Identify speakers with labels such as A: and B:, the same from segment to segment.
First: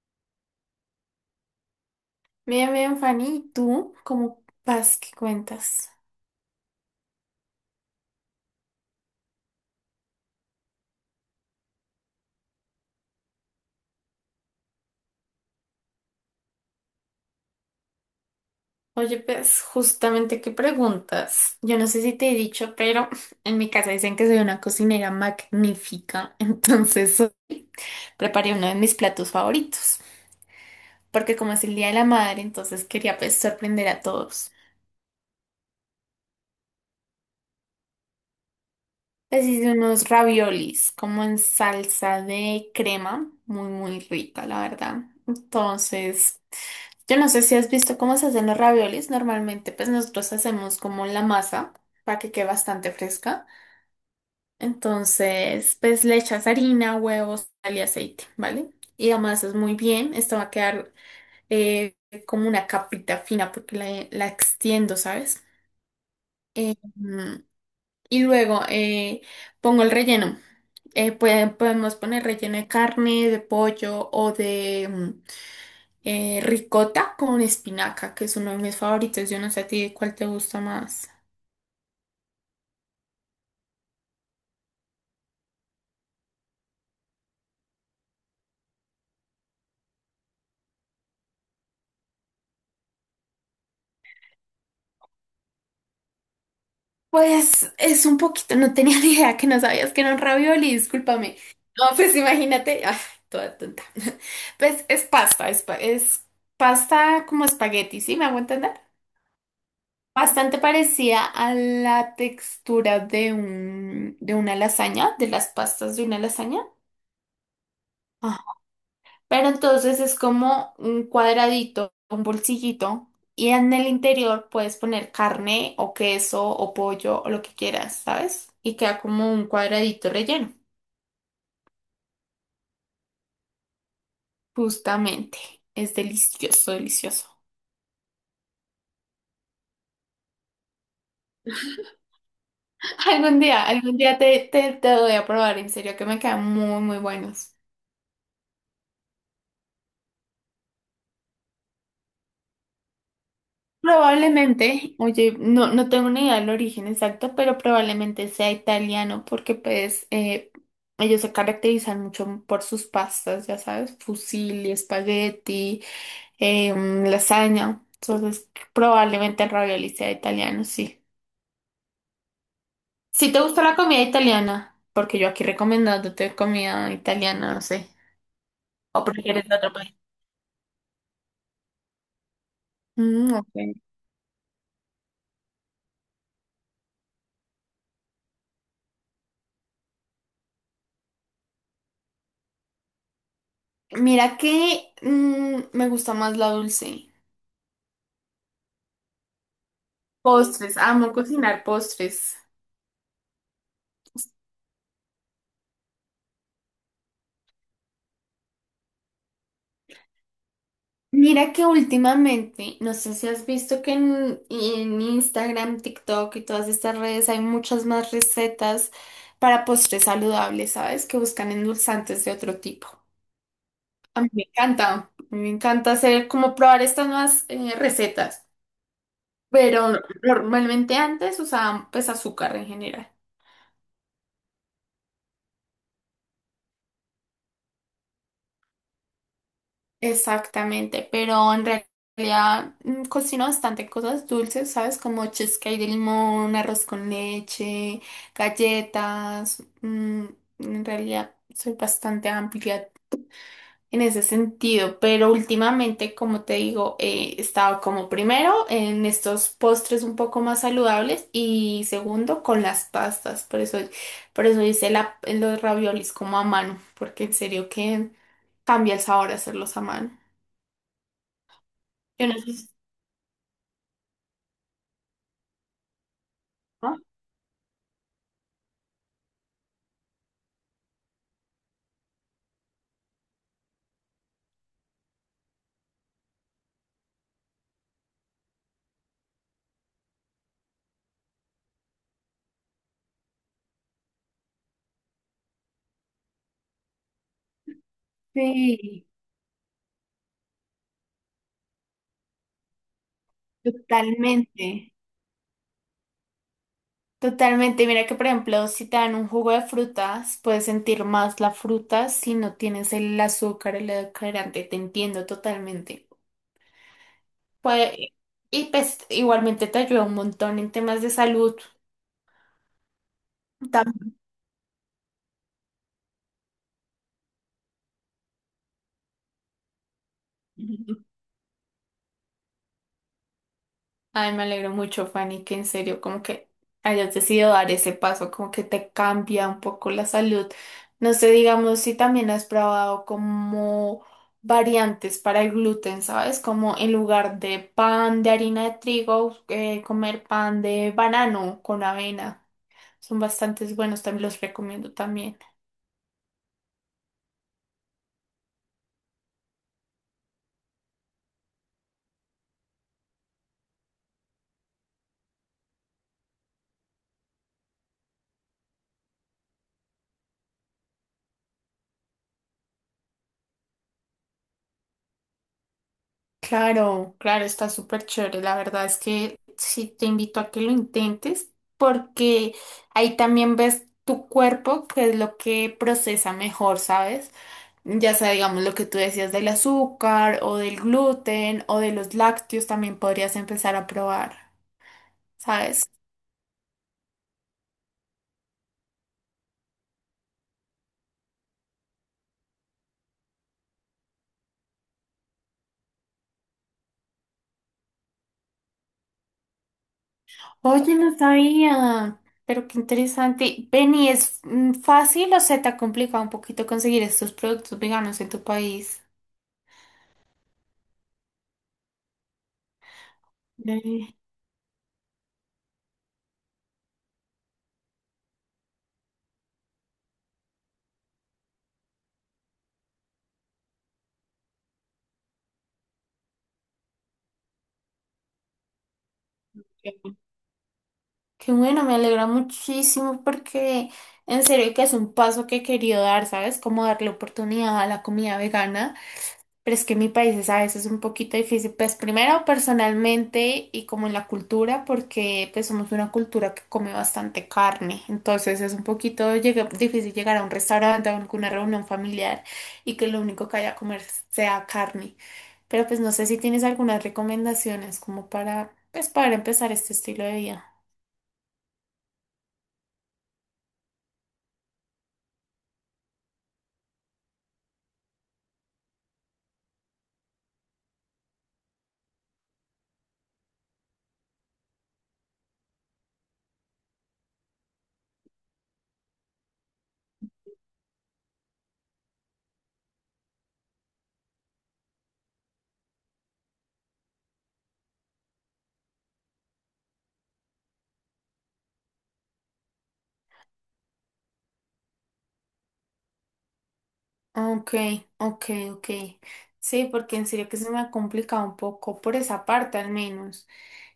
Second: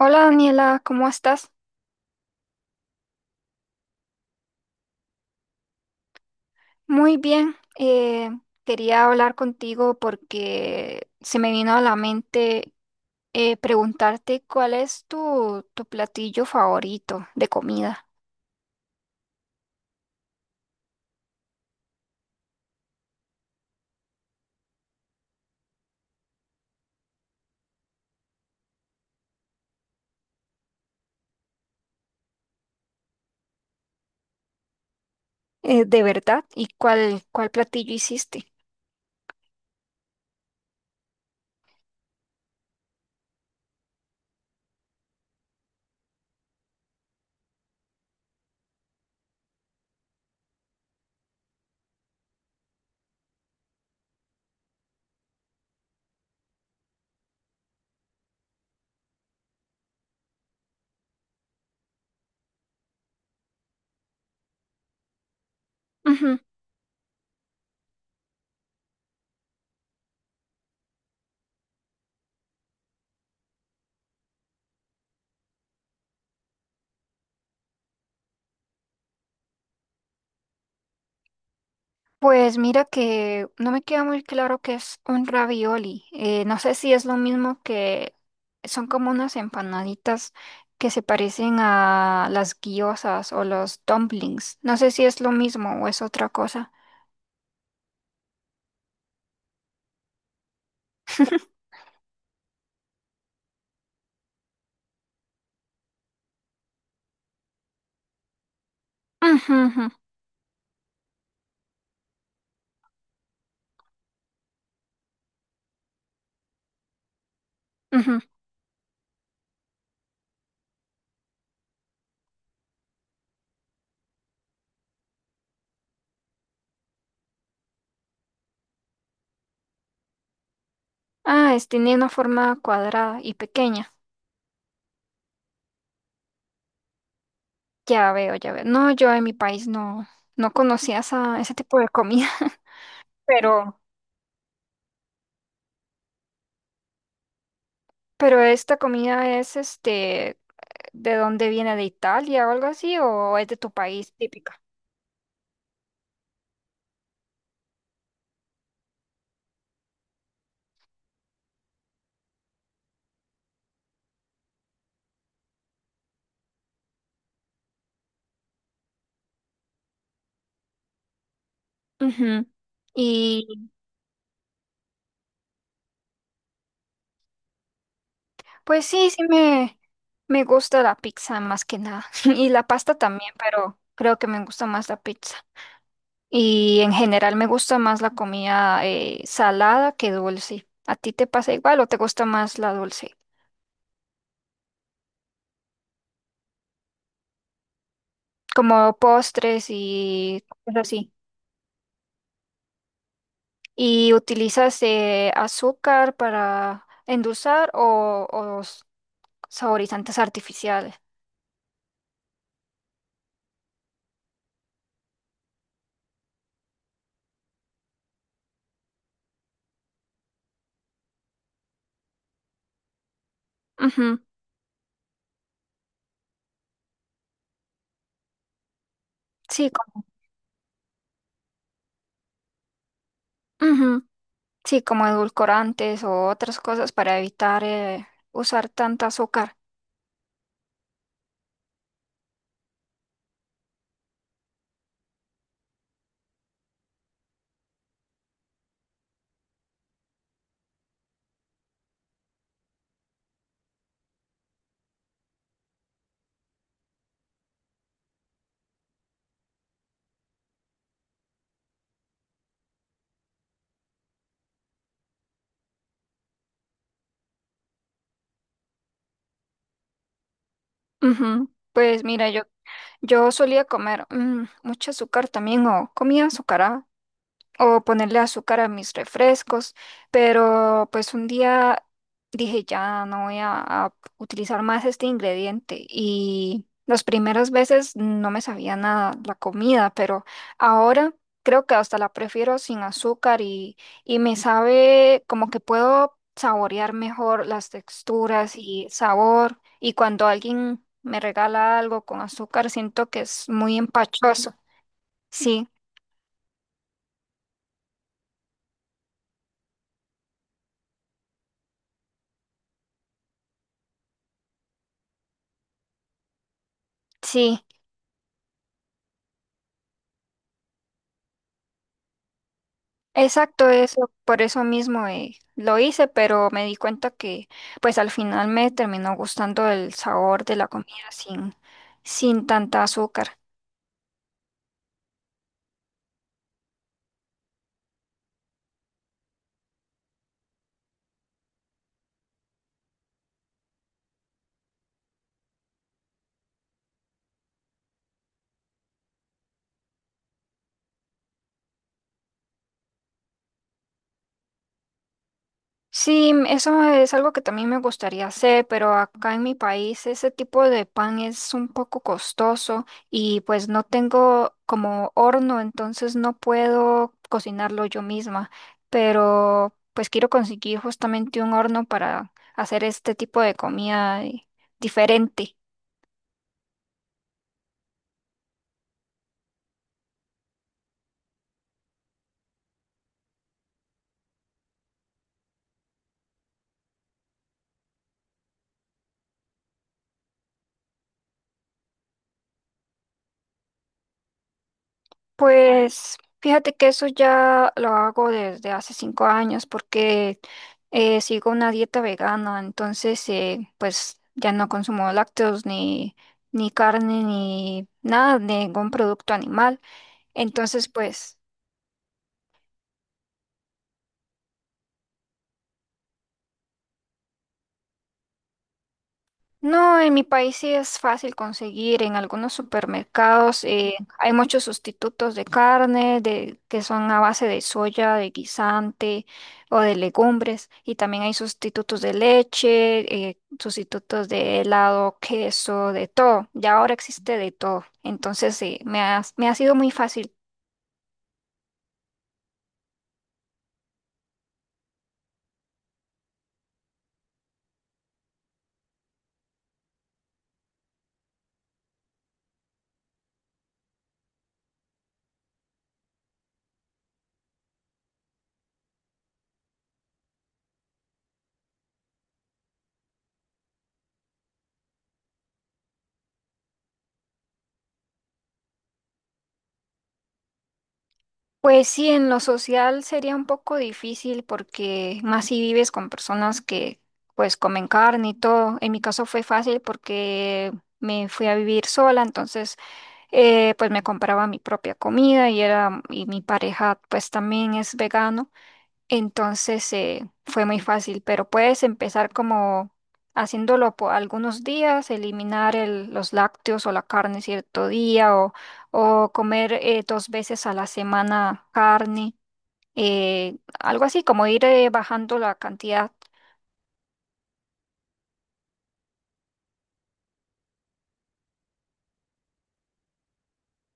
A: Hola Daniela, ¿cómo estás?
B: Bien, bien, Fanny, ¿y tú cómo vas? ¿Qué cuentas?
A: Muy bien. Quería hablar contigo porque se me vino a la mente preguntarte cuál es tu platillo favorito de comida.
B: Oye, pues justamente qué preguntas. Yo no sé si te he dicho, pero en mi casa dicen que soy una cocinera magnífica. Preparé uno de mis platos favoritos, porque como es el Día de la Madre, entonces quería pues sorprender a todos.
A: ¿De verdad? Y ¿cuál platillo hiciste?
B: Pues hice unos raviolis como en salsa de crema, muy, muy rica, la verdad. Entonces... Yo no sé si has visto cómo se hacen los raviolis. Normalmente, pues nosotros hacemos como la masa para que quede bastante fresca. Entonces, pues le echas harina, huevos, sal y aceite, ¿vale? Y amasas muy bien. Esto va a quedar eh, como una capita fina porque la extiendo, ¿sabes? Mm, y luego Pongo el relleno. Podemos poner relleno de carne, de pollo o de ricota con espinaca, que es uno de mis favoritos. Yo no sé a ti cuál te gusta más.
A: Pues mira que no me queda muy claro qué es un ravioli. No sé si es lo mismo que son como unas empanaditas que se parecen a las guiosas o los dumplings. No sé si es lo mismo o es otra cosa.
B: Pues es un poquito, no tenía ni idea que no sabías que era un ravioli, discúlpame. No, pues imagínate, toda tonta. Pues es pasta, es pasta como espagueti, ¿sí? ¿Me hago entender?
A: Ujú, ujú,
B: Bastante parecida a la textura de un, de una lasaña, de las pastas de una lasaña.
A: ujú.
B: Pero entonces es como un cuadradito, un bolsillito, y en el interior puedes poner carne o queso o pollo o lo que quieras, ¿sabes? Y queda como un cuadradito relleno.
A: Ah, es, tiene una forma cuadrada y pequeña.
B: Justamente. Es delicioso, delicioso.
A: Ya veo, ya veo. No, yo en mi país no conocía ese tipo de comida. pero,
B: Algún día te doy a probar, en serio, que me quedan muy, muy buenos.
A: pero esta comida es este, ¿de dónde viene? ¿De Italia o algo así? ¿O es de tu país típica?
B: Probablemente, oye, no, no tengo ni idea del origen exacto, pero probablemente sea italiano porque pues ellos se caracterizan mucho por sus pastas, ya sabes, fusilli, espagueti, lasaña. Entonces, probablemente el ravioli sea italiano, sí.
A: Ujú.
B: Si te
A: Y
B: gusta la comida italiana, porque yo aquí recomendándote comida italiana, no sé,
A: pues
B: o
A: sí, sí
B: prefieres de otro
A: me,
B: país.
A: me gusta la pizza más que nada. Y la pasta también,
B: Mm,
A: pero
B: ok.
A: creo que me gusta más la pizza. Y en general me gusta más la comida salada que dulce. ¿A ti te pasa igual o te gusta más la dulce?
B: Mira que me gusta más la dulce.
A: Como postres y
B: Postres,
A: cosas así.
B: amo cocinar postres.
A: ¿Y utilizas azúcar para endulzar o, saborizantes artificiales?
B: Mira que últimamente, no sé si has visto que en Instagram, TikTok y todas estas redes hay muchas más recetas para postres saludables, ¿sabes? Que buscan endulzantes de otro tipo.
A: Ujú.
B: A mí me encanta, a mí me encanta hacer como probar estas nuevas recetas,
A: Sí,
B: pero
A: como,
B: normalmente antes usaban pues azúcar en general.
A: ujú. Sí, como edulcorantes o otras cosas para evitar usar tanta azúcar.
B: Exactamente, pero en realidad cocino bastante cosas dulces, ¿sabes? Como cheesecake de limón, arroz con leche, galletas. En realidad soy bastante amplia en ese sentido, pero últimamente, como te digo, he estado como primero en estos postres un poco más saludables y segundo con las pastas. Por eso los raviolis como a mano, porque en serio que cambia el sabor hacerlos a mano.
A: Ujú. Pues
B: Yo
A: mira,
B: no sé si...
A: yo solía comer mucho azúcar también o comía azúcar,
B: ¿no?
A: o ponerle azúcar a mis refrescos, pero pues un día dije, ya no voy a utilizar más este ingrediente, y las primeras veces no me sabía nada la comida, pero ahora creo que hasta la prefiero sin azúcar, y me sabe como que puedo saborear mejor las texturas y
B: Sí,
A: sabor, y cuando alguien me regala algo con azúcar siento que es muy empachoso.
B: totalmente,
A: Sí,
B: totalmente. Mira que, por ejemplo, si te dan un jugo de frutas, puedes sentir más la fruta si no tienes el azúcar, el edulcorante. Te entiendo totalmente.
A: sí.
B: Puede... y pues igualmente te ayuda un montón en temas de salud.
A: Exacto, eso, por eso mismo lo hice, pero me di cuenta que pues al final me terminó gustando el sabor de la
B: También.
A: comida sin tanta azúcar.
B: Ay, me alegro mucho, Fanny, que en serio, como que hayas decidido dar ese paso, como que te cambia un poco la salud. No sé, digamos, si también has probado como variantes para el gluten, ¿sabes? Como en lugar de pan de harina de trigo, comer pan de banano con avena. Son bastantes buenos, también los recomiendo también.
A: Sí, eso es algo que también me gustaría hacer, pero acá en mi país ese tipo de pan es un poco costoso y pues no tengo como horno, entonces no puedo cocinarlo yo misma, pero pues quiero conseguir justamente un horno para hacer este tipo de comida diferente.
B: Claro, claro, está súper chévere. La verdad es que sí te invito a que lo intentes porque ahí también ves tu cuerpo, que es lo que procesa mejor, ¿sabes? Ya sea, digamos, lo que tú decías del azúcar o del gluten o de los lácteos, también podrías empezar a probar, ¿sabes?
A: Pues fíjate que eso ya lo hago desde hace 5 años porque sigo una dieta vegana, entonces pues ya no consumo lácteos ni carne ni nada, ningún producto animal. Entonces
B: Oye, no
A: pues
B: sabía, pero qué interesante. Benny, ¿es fácil o se te ha complicado un poquito conseguir estos productos veganos en tu país?
A: no, en mi país sí es fácil conseguir. En algunos supermercados hay muchos sustitutos de carne, que son a base de soya, de guisante o de legumbres. Y también hay sustitutos de leche, sustitutos de helado, queso, de todo. Ya ahora existe de todo. Entonces sí, me ha sido muy
B: Eh,
A: fácil.
B: Qué bueno, me alegra muchísimo porque en serio que es un paso que he querido dar, ¿sabes? Como darle oportunidad a la comida vegana, pero es que en mi país es a veces un poquito difícil, pues primero personalmente y como en la cultura, porque pues somos una cultura que come bastante carne, entonces es un poquito difícil llegar a un restaurante a alguna reunión familiar y que lo único que haya a comer sea carne, pero pues no sé si tienes algunas recomendaciones como para, pues para empezar este estilo de vida.
A: Pues sí, en lo social sería un poco difícil porque más si vives con personas que pues comen carne y todo. En mi caso fue fácil porque me fui a vivir sola, entonces pues me compraba mi propia comida, y era y mi pareja pues también es vegano. Entonces fue muy fácil, pero puedes empezar como haciéndolo por algunos días, eliminar los lácteos o la carne cierto día, o comer dos veces a la semana carne, algo así como ir bajando la cantidad.
B: Ok, ok, ok. Sí, porque en serio que se me ha complicado un poco por esa parte al menos.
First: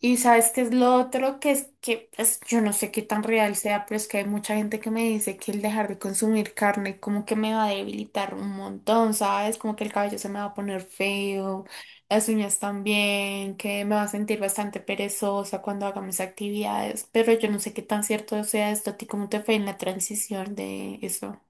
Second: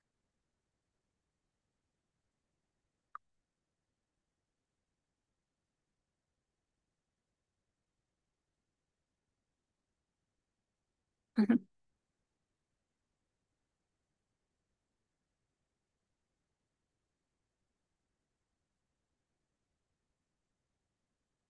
B: Y sabes qué es lo otro que es que pues, yo no sé qué tan real sea, pero es que hay mucha gente que me dice que el dejar de consumir carne como que me va a debilitar un montón, ¿sabes? Como que el cabello se me va a poner feo, las uñas también, que me va a sentir bastante perezosa cuando haga mis actividades, pero yo no sé qué tan cierto sea esto. ¿A ti cómo te fue en la transición de eso?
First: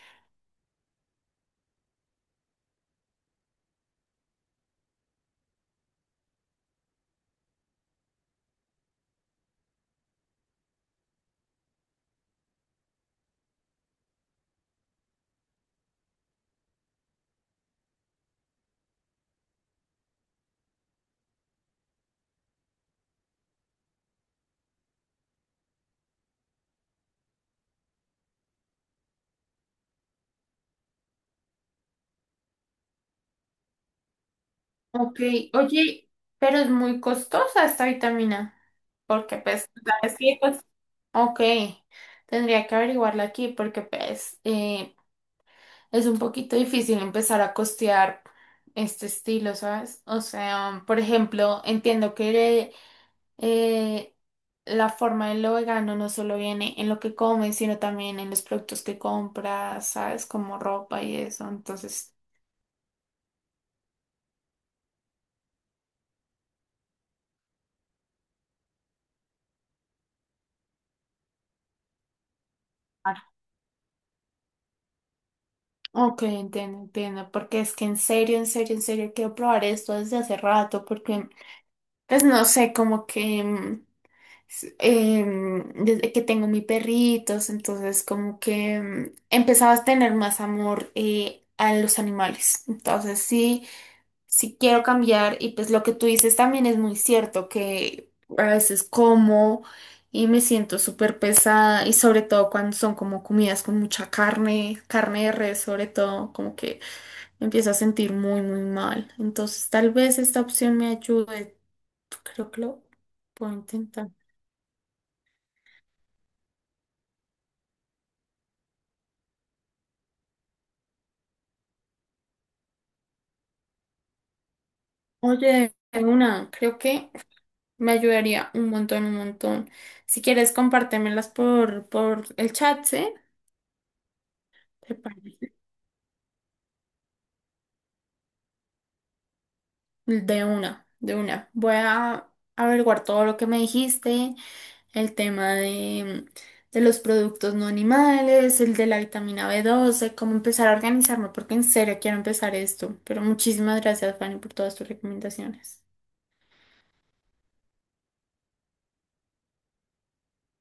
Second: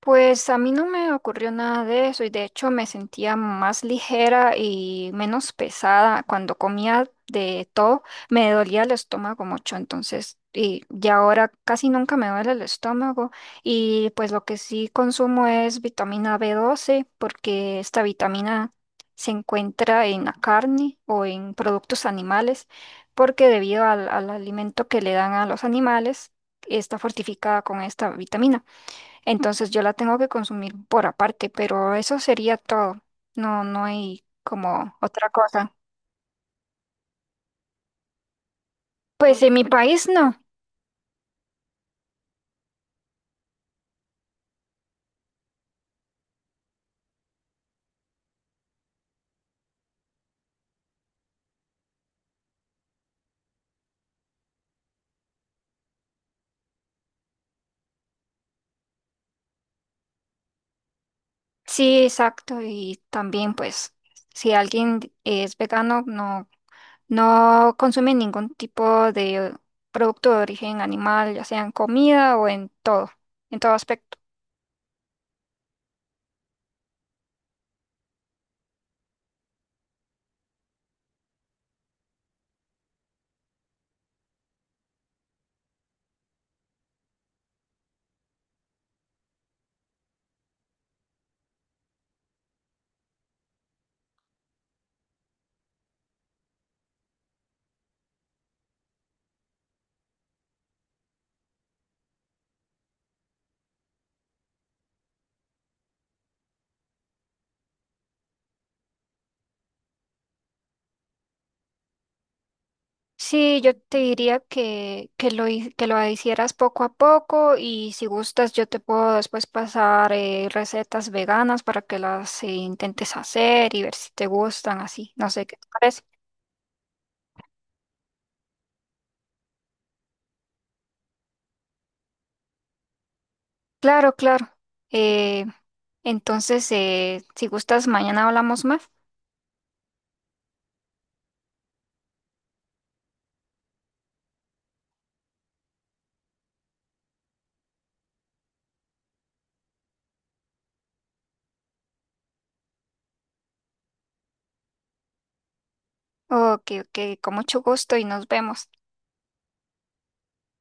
A: Pues a mí no me ocurrió nada de eso, y de hecho me sentía más ligera y menos pesada cuando comía de todo. Me dolía el estómago mucho, entonces, y ya ahora casi nunca me duele el estómago, y pues lo que sí consumo es vitamina B12, porque esta vitamina se encuentra en la carne o en productos animales, porque debido al alimento que le dan a los animales, está fortificada con esta vitamina. Entonces yo la tengo que consumir por aparte, pero eso sería todo. No, no hay como
B: Ok,
A: otra cosa.
B: oye, pero es muy costosa esta vitamina, porque
A: Pues en mi
B: pues,
A: país
B: ¿sabes
A: no.
B: qué? Pues, ok, tendría que averiguarla aquí porque pues es un poquito difícil empezar a costear este estilo, ¿sabes? O sea, por ejemplo, entiendo que eh, la forma de lo vegano no solo viene en lo que comes, sino también en los productos que compras, ¿sabes? Como ropa y eso,
A: Sí,
B: entonces...
A: exacto. Y también pues si alguien es vegano, no, no consume ningún tipo de producto de origen animal, ya sea en comida o en todo aspecto.
B: Ok, entiendo, entiendo, porque es que en serio, en serio, en serio quiero probar esto desde hace rato, porque pues no sé, como que desde que tengo mis perritos, entonces como que empezaba a tener más amor a los animales, entonces sí, sí quiero cambiar y pues lo que tú dices también es muy cierto, que a veces como y me siento súper pesada y sobre todo cuando son como comidas con mucha carne, carne de res sobre todo, como que me empiezo a sentir muy, muy mal. Entonces, tal vez esta opción me ayude. Creo que lo puedo
A: Sí, yo te
B: intentar.
A: diría que lo hicieras poco a poco, y si gustas yo te puedo después pasar recetas veganas para que las intentes hacer y ver si te gustan así. No sé qué te
B: Oye,
A: parece.
B: una, creo que me ayudaría un montón, un montón. Si quieres, compártemelas por el chat, ¿sí?
A: Claro, claro.
B: ¿Te
A: Eh,
B: parece?
A: entonces, si gustas, mañana hablamos más.
B: De una, de una. Voy a averiguar todo lo que me dijiste. El tema de los productos no animales, el de la vitamina B12 cómo empezar a organizarme, porque en serio quiero empezar esto. Pero muchísimas gracias, Fanny, por todas tus recomendaciones.
A: Ok, ok, con mucho gusto y nos vemos.